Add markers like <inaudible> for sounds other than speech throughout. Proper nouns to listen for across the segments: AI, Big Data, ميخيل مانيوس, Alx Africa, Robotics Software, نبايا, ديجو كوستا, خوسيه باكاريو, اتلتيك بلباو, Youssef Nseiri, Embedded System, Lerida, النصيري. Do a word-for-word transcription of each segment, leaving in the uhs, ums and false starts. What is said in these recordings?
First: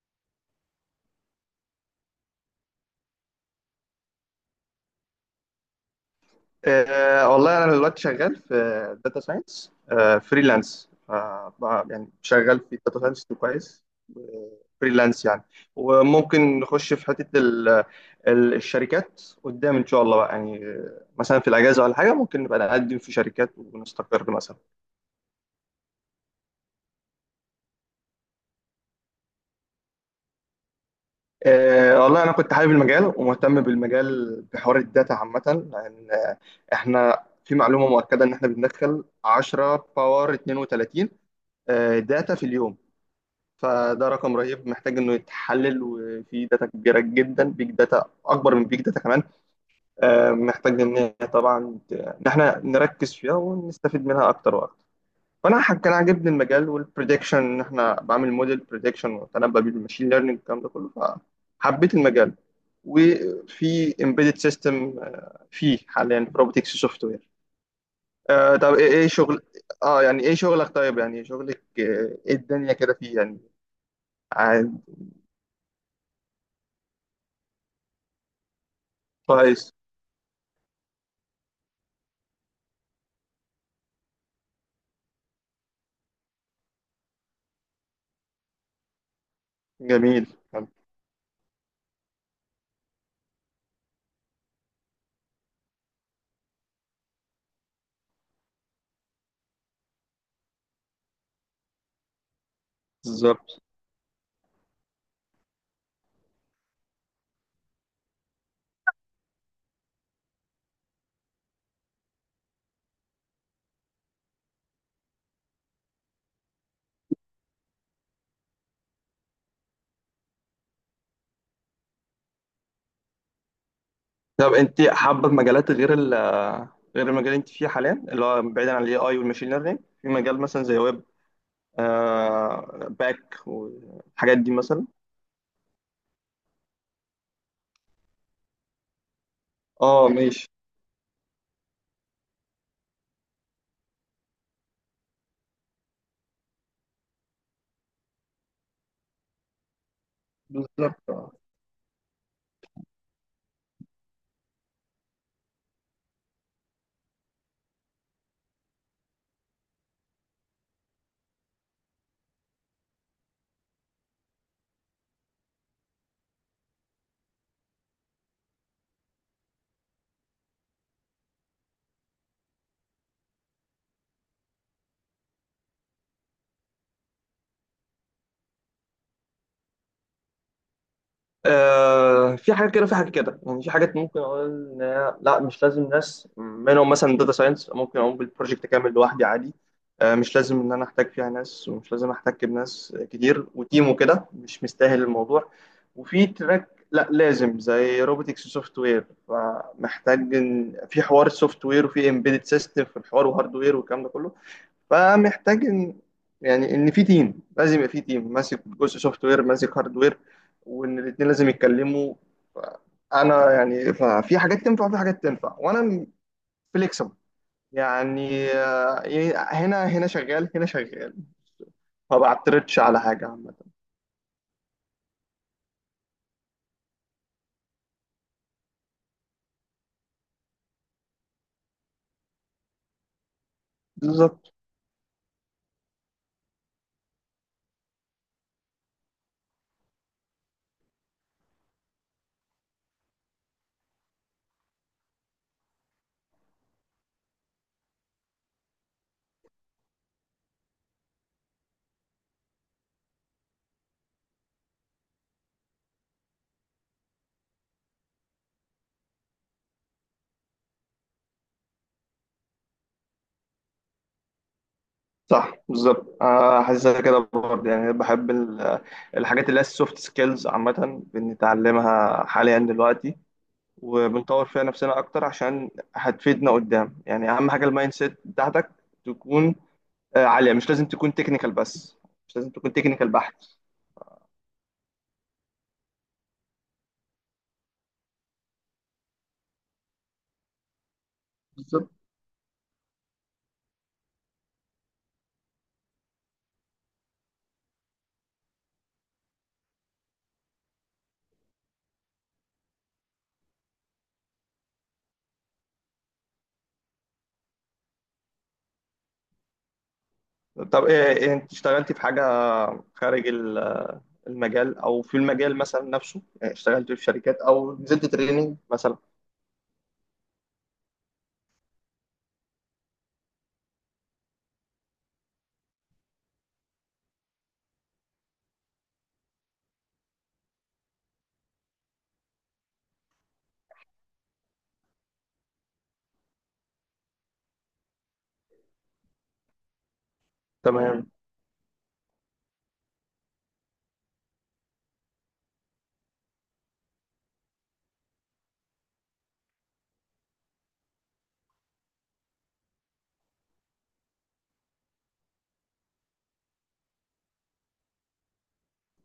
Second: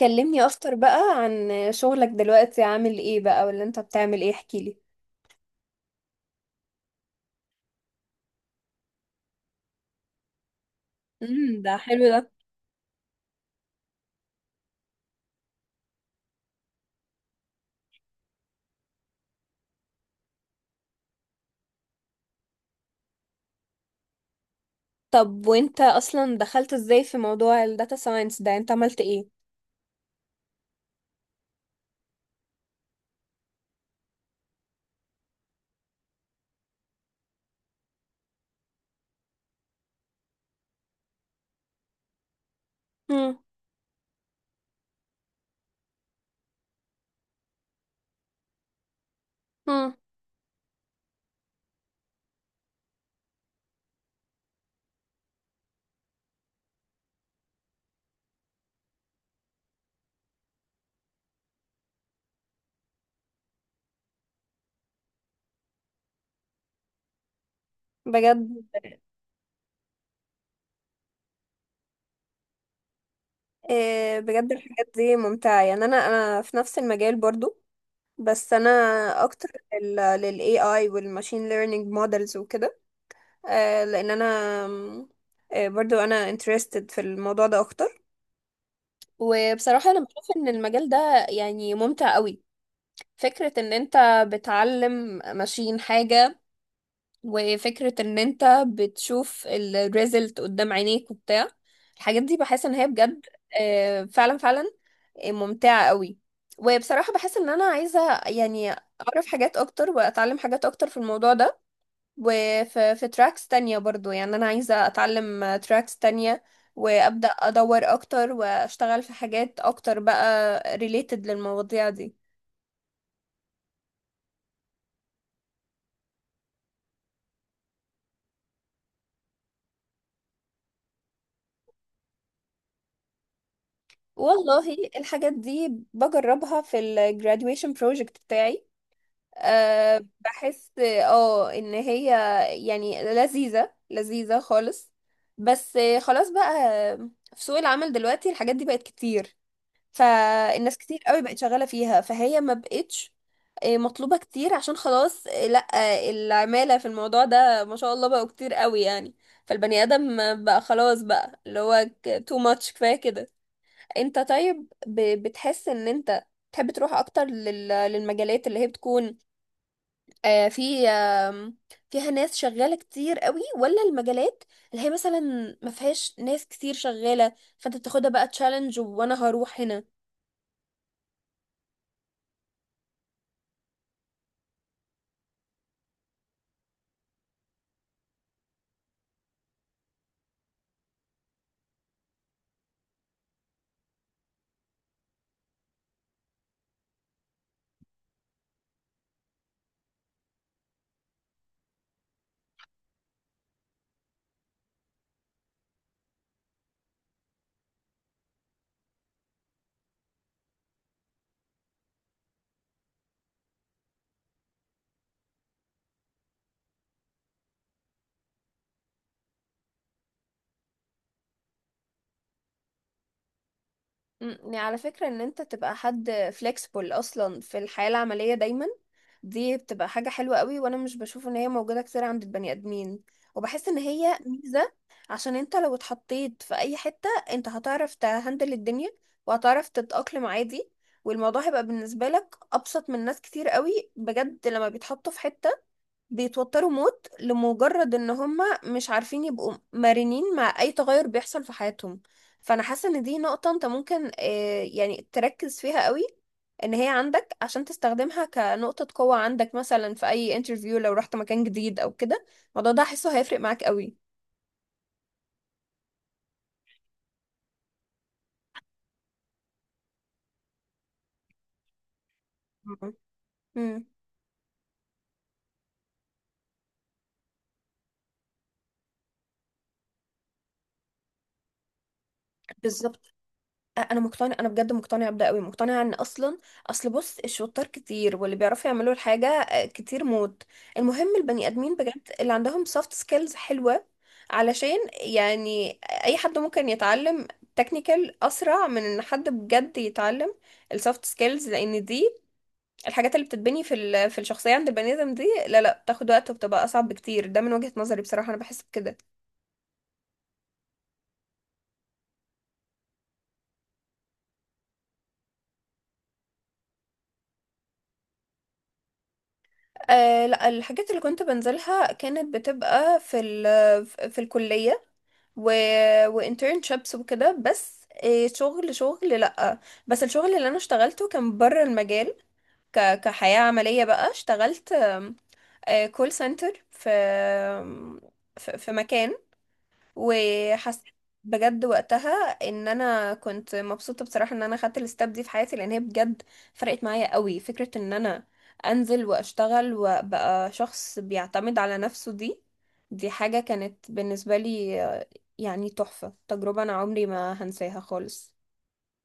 كلمني اكتر بقى عن شغلك دلوقتي، عامل ايه بقى؟ ولا انت بتعمل ايه؟ احكيلي. أه والله انا دلوقتي شغال في داتا ساينس فريلانس. امم ده حلو يعني ده. شغال في داتا ساينس كويس، فريلانس يعني. وممكن نخش في حته ال- ال- الشركات قدام ان شاء الله بقى. يعني آه، مثلا في الاجازه ولا حاجه ممكن نبقى نقدم في شركات ونستقر مثلا. طب وانت اصلا دخلت ازاي في موضوع الداتا ساينس ده؟ انت عملت ايه؟ أه والله انا كنت حابب المجال ومهتم بالمجال بحوار الداتا عامه، لان آه، احنا في معلومه مؤكده ان احنا بندخل عشرة باور اثنين وثلاثين آه، داتا في اليوم. مم. فده رقم رهيب محتاج انه يتحلل، وفي داتا كبيره جدا، بيج داتا اكبر من بيج داتا كمان. مم. آه، محتاج ان هي طبعا ت- ان احنا نركز فيها ونستفيد منها اكتر واكتر. فانا ح- كان عاجبني المجال والبريدكشن، ان احنا بعمل موديل بريدكشن وتنبأ بالماشين ليرنينج الكلام ده كله، فحبيت المجال. وفي امبيدد سيستم، فيه حاليا في روبوتكس سوفت وير. بجد؟ آه، طب ايه إيه شغل؟ اه، يعني ايه شغلك؟ طيب يعني شغلك آه، ايه الدنيا كده فيه يعني؟ آه، بجد عاد. الحاجات دي ممتعة، يعني انا انا في نفس المجال برضو. بس انا اكتر كويس. لل لل A I وال machine learning models وكده. آه، لان انا آه، برضو انا interested في الموضوع ده اكتر. وبصراحة انا جميل. بشوف ان حلو. المجال ده يعني ممتع قوي. فكرة ان انت بتعلم ماشين حاجة، وفكرة ان انت بتشوف الريزلت قدام عينيك وبتاع الحاجات دي، بحس ان هي بجد. بالظبط. آه، فعلا فعلا، آه، ممتعة قوي. وبصراحة بحس ان انا عايزة يعني اعرف حاجات اكتر واتعلم حاجات اكتر في الموضوع ده. وفي في تراكس تانية برضو، يعني انا عايزة اتعلم تراكس تانية وابدأ ادور اكتر واشتغل في حاجات اكتر بقى ريليتد للمواضيع دي. طب انت حابه في مجالات غير ال غير المجال اللي انت فيه حاليا، اللي هو بعيدا عن الاي اي والماشين ليرنينج، في مجال مثلا زي ويب آه باك والحاجات دي مثلا؟ والله الحاجات دي بجربها في ال graduation project بتاعي. أه اه، ماشي. بحس اه ان هي يعني لذيذة لذيذة خالص. بس خلاص بقى، في سوق العمل دلوقتي الحاجات دي بقت كتير، فالناس كتير بالظبط. قوي بقت شغالة فيها، فهي ما بقتش آه، مطلوبة كتير. عشان خلاص آه، لا آه، العمالة في الموضوع ده ما شاء الله بقوا كتير قوي يعني. فالبني آدم بقى خلاص بقى اللي هو too much، كفاية كده. انت طيب، ب- بتحس ان انت تحب تروح اكتر لل- للمجالات اللي هي بتكون آه، في آم، فيها ناس شغالة كتير قوي، ولا المجالات اللي هي مثلا ما فيهاش ناس كتير شغالة، فانت بتاخدها بقى تشالنج وانا هروح هنا؟ آه في حاجات كده، في حاجات كده. يعني في حاجات ممكن اقول إن هي- لا، مش لازم ناس. منهم مثلا داتا ساينس ممكن اقوم بالبروجكت كامل لوحدي عادي، آه مش لازم ان انا احتاج فيها ناس، ومش لازم احتاج بناس كتير وتيم وكده، مش مستاهل الموضوع. وفي تراك لا لازم، زي روبوتكس سوفت وير، فمحتاج إن- في حوار السوفت وير وفي امبيدد سيستم في الحوار وهاردوير والكلام ده كله. فمحتاج ان، يعني ان في تيم لازم. يبقى في تيم ماسك جزء سوفت وير، ماسك هارد وير، وان الاثنين لازم يتكلموا. انا يعني ففي حاجات تنفع وفي حاجات تنفع، وانا فليكسبل يعني. آه، ي- هنا هنا شغال، هنا شغال. ما بعترضش على حاجه عامه. مم، يعني على فكرة، ان انت تبقى حد flexible اصلا في الحياة العملية دايما دي بتبقى حاجة حلوة قوي، وانا مش بشوف ان هي موجودة كتير عند البني ادمين، وبحس ان هي بالظبط. ميزة. عشان انت لو اتحطيت في اي حتة، انت هتعرف تهندل الدنيا وهتعرف تتأقلم عادي، والموضوع هيبقى بالنسبة لك ابسط من ناس كتير قوي بجد لما بيتحطوا في حتة بيتوتروا موت لمجرد ان هم مش عارفين يبقوا مرنين مع اي تغير بيحصل في حياتهم. فانا حاسه ان دي نقطه انت ممكن آه، يعني تركز فيها قوي، ان هي عندك، عشان تستخدمها كنقطه قوه عندك مثلا في اي انترفيو لو رحت مكان جديد او كده. الموضوع ده هحسه هيفرق معاك قوي. صح، بالظبط. آه، حاسسها كده برضه يعني. بحب ال- الحاجات اللي هي السوفت سكيلز عامه، بنتعلمها حاليا دلوقتي وبنطور فيها نفسنا اكتر عشان هتفيدنا قدام. يعني اهم حاجه المايند سيت بتاعتك تكون آه، عاليه، مش لازم تكون تكنيكال بس، مش لازم تكون امم، تكنيكال بحت. انا مقتنع، انا بجد مقتنعه بده قوي. مقتنعه ان اصلا، اصل بص، الشطار كتير، واللي بيعرفوا يعملوا الحاجه آه، كتير موت. المهم البني ادمين بالظبط. بجد اللي عندهم سوفت سكيلز حلوه. علشان يعني اي حد ممكن يتعلم تكنيكال اسرع من ان حد بجد يتعلم السوفت سكيلز. لان دي الحاجات اللي بتتبني في ال- في الشخصيه عند البني ادم دي، لا لا بتاخد وقت وبتبقى اصعب بكتير. ده من وجهه نظري بصراحه، انا بحس بكده. طب ايه إيه، انت اشتغلتي في حاجه خارج ال- المجال، او في المجال مثلا نفسه؟ يعني اشتغلتي في شركات او نزلت تريننج مثلا؟ أه لا، الحاجات اللي كنت بنزلها كانت بتبقى في ال في الكلية و... وانترنشيبس وكده، بس إيه، شغل شغل لأ. بس الشغل اللي انا اشتغلته كان بره المجال. ك... كحياة عملية بقى اشتغلت كول سنتر في في في مكان، وحسيت تمام. بجد وقتها ان انا كنت مبسوطه بصراحه ان انا خدت الستاب دي في حياتي، لان هي بجد فرقت معايا قوي. فكره ان انا انزل واشتغل وابقى شخص بيعتمد على نفسه، دي دي حاجه كانت بالنسبه لي آه، يعني تحفه، تجربه انا عمري ما هنساها خالص.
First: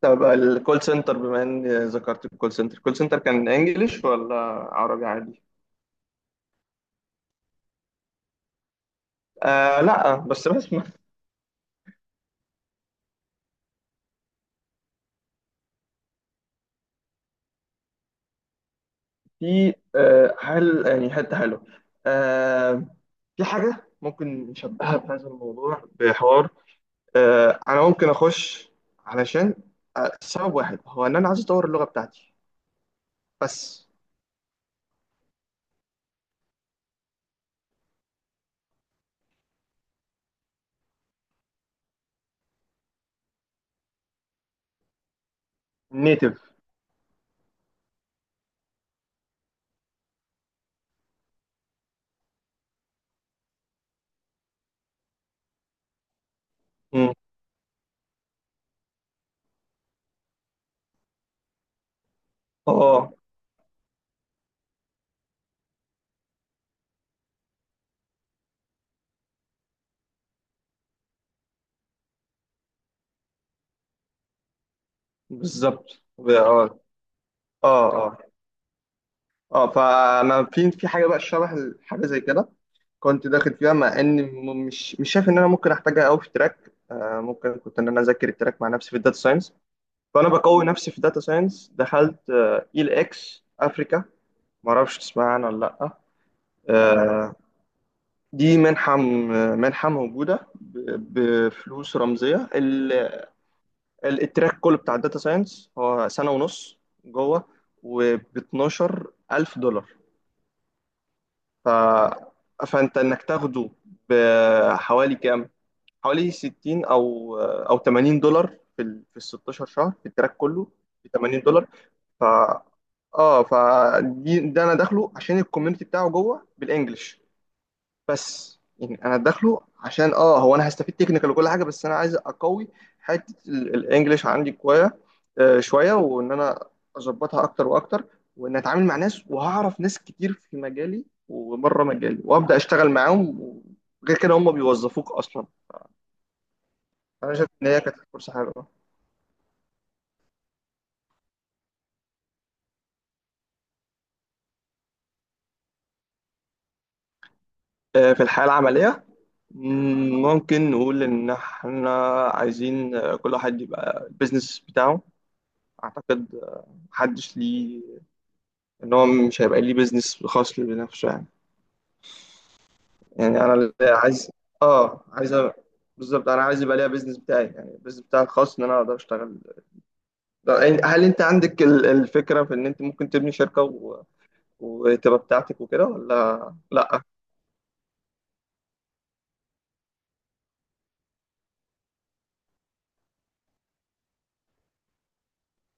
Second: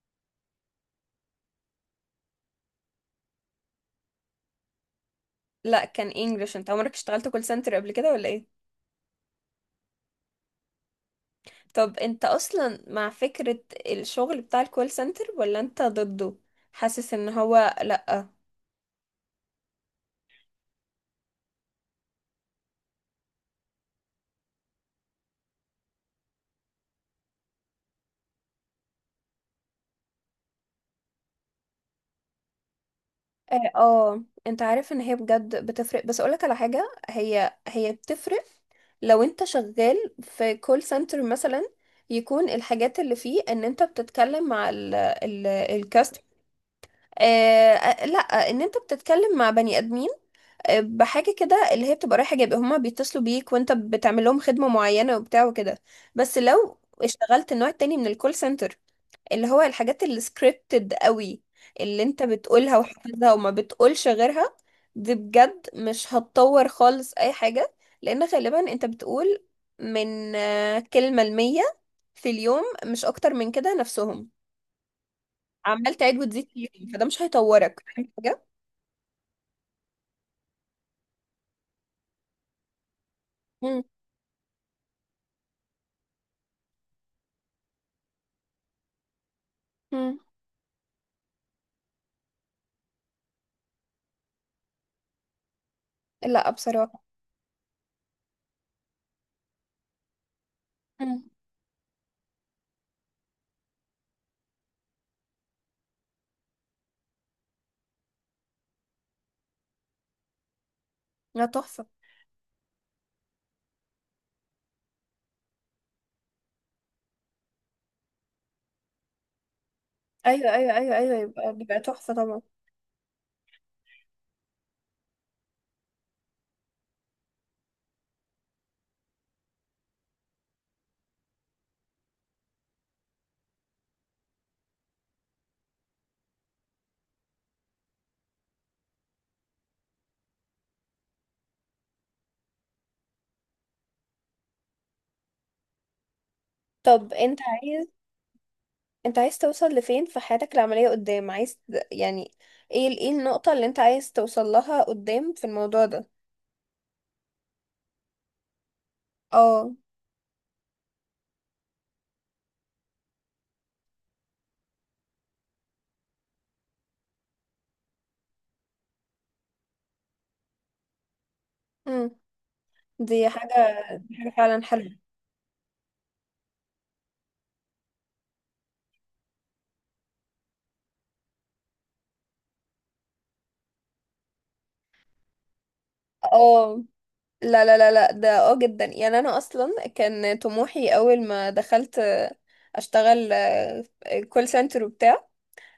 طب الكول سنتر، بما ان ذكرت الكول سنتر الكول سنتر كان انجليش ولا عربي عادي؟ لا كان انجلش. انت عمرك اشتغلت كول سنتر قبل كده ولا ايه؟ آه، لا. بس بس طب انت اصلا مع فكره الشغل بتاع الكول سنتر ولا انت ضده، حاسس ان هو لا؟ في آه، حل، يعني حتة حلوة. آه، في حاجة ممكن نشبهها بهذا الموضوع بحوار. آه، أنا ممكن أخش علشان آه، سبب واحد، هو إن أنا عايز أطور اللغة بتاعتي اه بس. آه، انت عارف ان هي بجد بتفرق، بس اقولك على حاجة، هي هي بتفرق لو انت شغال في كول سنتر مثلا، يكون الحاجات اللي فيه ان انت بتتكلم مع ال ال الكاست، نيتف. آه لا، ان انت بتتكلم مع بني ادمين آه، بحاجه كده، اللي هي بتبقى رايحه جايبه، هما بيتصلوا بيك وانت بتعمل لهم خدمه معينه وبتاع وكده. بس لو اشتغلت النوع التاني من الكول سنتر، اللي هو الحاجات السكريبتد قوي، اللي انت بتقولها اه، وحافظها وما بتقولش غيرها، دي بجد مش هتطور خالص اي حاجة. لان غالبا انت بتقول من آه، كلمة المية في اليوم، مش اكتر من كده، نفسهم، عمال بالظبط. تعيد ب- وتزيد في اه، اليوم، فده مش هيطورك، اه، فاهم اه، حاجة؟ اه. فانا في في حاجه بقى شبه حاجه زي كده، كنت داخل فيها مم. مع ان م- مش مش شايف ان انا ممكن احتاجها قوي في تراك. آه ممكن كنت ان انا اذاكر التراك مع نفسي في الداتا ساينس، مم. فانا بقوي نفسي في داتا ساينس. دخلت اي ال اكس افريكا، ما اعرفش تسمع عنها ولا لا؟ لا بصراحة. آه، دي منحه، م- منحه موجوده ب- مم. بفلوس رمزيه. ال- ال- التراك كله بتاع الداتا ساينس هو سنه ونص جوه، وب اتناشر الف دولار. لا ف... تحفة. فانت انك تاخده بحوالي كام؟ حوالي ستين، او آه، او تمانين دولار في ال في ال ستاشر شهر، في التراك ايوه كله. ايوه ايوه ب ايوه، 80 يبقى دولار بيبقى تحفه ف طبعا. اه فدي. ده انا داخله عشان الكوميونتي بتاعه جوه بالانجلش، بس يعني انا داخله عشان اه هو انا هستفيد تكنيكال وكل حاجه، بس انا عايز اقوي حته ال- الانجليش عندي كويس آه شويه، وان انا اظبطها اكتر واكتر، وان اتعامل مع ناس، وهعرف ناس كتير في مجالي وبره مجالي وابدا اشتغل معاهم. غير كده هم بيوظفوك اصلا. طب انا انت شايف ان هي عايز، كانت فرصه حلوه. انت عايز توصل لفين في حياتك العملية قدام؟ عايز يعني ايه ال- ايه النقطة اللي انت عايز توصل لها قدام في الموضوع ده؟ آه في الحياه العمليه. اه. مم، ممكن نقول إن إحنا عايزين آه، كل واحد يبقى البيزنس بتاعه. أعتقد محدش ليه. إن هو مش هيبقى ليه بيزنس خاص ليه بنفسه يعني. امم، دي يعني حاجة، أنا اللي دي حاجة عايز. فعلا حلوة. آه عايز أ- بالظبط، أنا عايز يبقى ليا بيزنس بتاعي، يعني البيزنس بتاعي الخاص، إن أنا أقدر أشتغل. ده- يعني هل أنت عندك ال- الفكرة في إن أنت ممكن تبني شركة و... وتبقى بتاعتك وكده ولا اه، لأ؟ لا لا لا لا، ده اه جدا، يعني انا اصلا كان طموحي اول ما دخلت آه، اشتغل كول سنتر وبتاع،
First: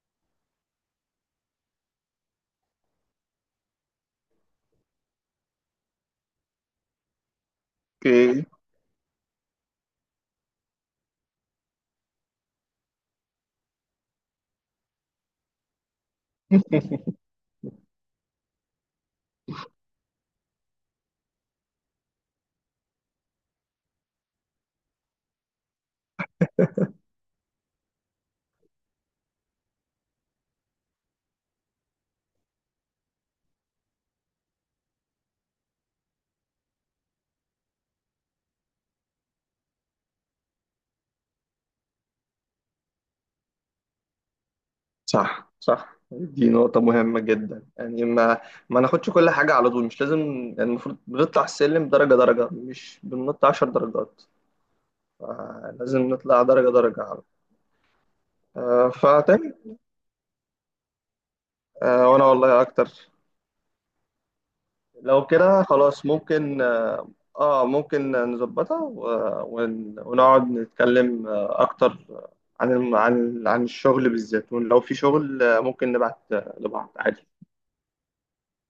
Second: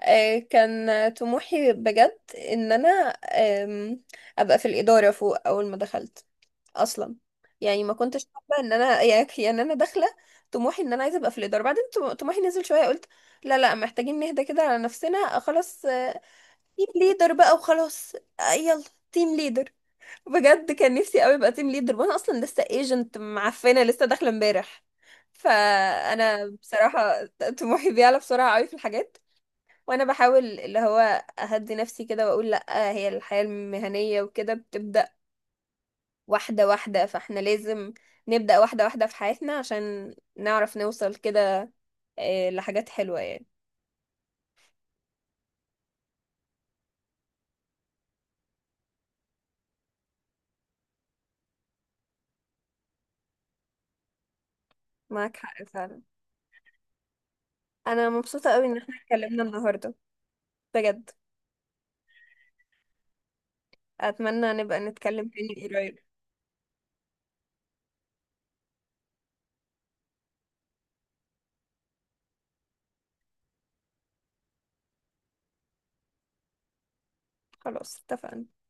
آه، كان طموحي بجد ان انا آم، ابقى في الاداره فوق اول ما دخلت اصلا، يعني ما كنتش أوكي. حابه ان انا <laughs> يعني يعني انا داخله طموحي ان انا عايزه ابقى في الاداره بعدين، طم- طموحي نزل شويه، قلت لا لا، محتاجين نهدى كده على نفسنا، خلاص تيم ليدر بقى وخلاص، آه، يلا تيم ليدر. بجد كان نفسي قوي ابقى تيم ليدر، وانا اصلا لسه ايجنت معفنه لسه داخله امبارح. فانا بصراحه طموحي بيعلى بسرعه قوي في الحاجات، وانا بحاول اللي هو اهدي نفسي كده واقول لا، هي الحياة المهنية وكده بتبدأ واحدة واحدة، فاحنا لازم نبدأ واحدة واحدة في حياتنا عشان نعرف نوصل كده آه، لحاجات حلوة يعني. صح، صح، دي نقطة مهمة جدا. يعني ما ما ناخدش كل حاجة على طول، مش لازم. يعني المفروض بنطلع السلم درجة درجة، مش بننط عشر درجات. معاك حق آه، لازم فعلا. نطلع درجة درجة على طول. انا مبسوطة قوي ان آه، احنا اتكلمنا فتمام. النهاردة بجد. آه، وأنا والله أكتر. اتمنى نبقى لو نتكلم كده تاني قريب. خلاص، ممكن آه آه، ممكن نظبطها و- ون- ونقعد نتكلم آه، أكتر عن الم- عن عن الشغل بالذات. ولو في شغل آه، ممكن نبعت لبعض عادي. خلاص، اتفقنا.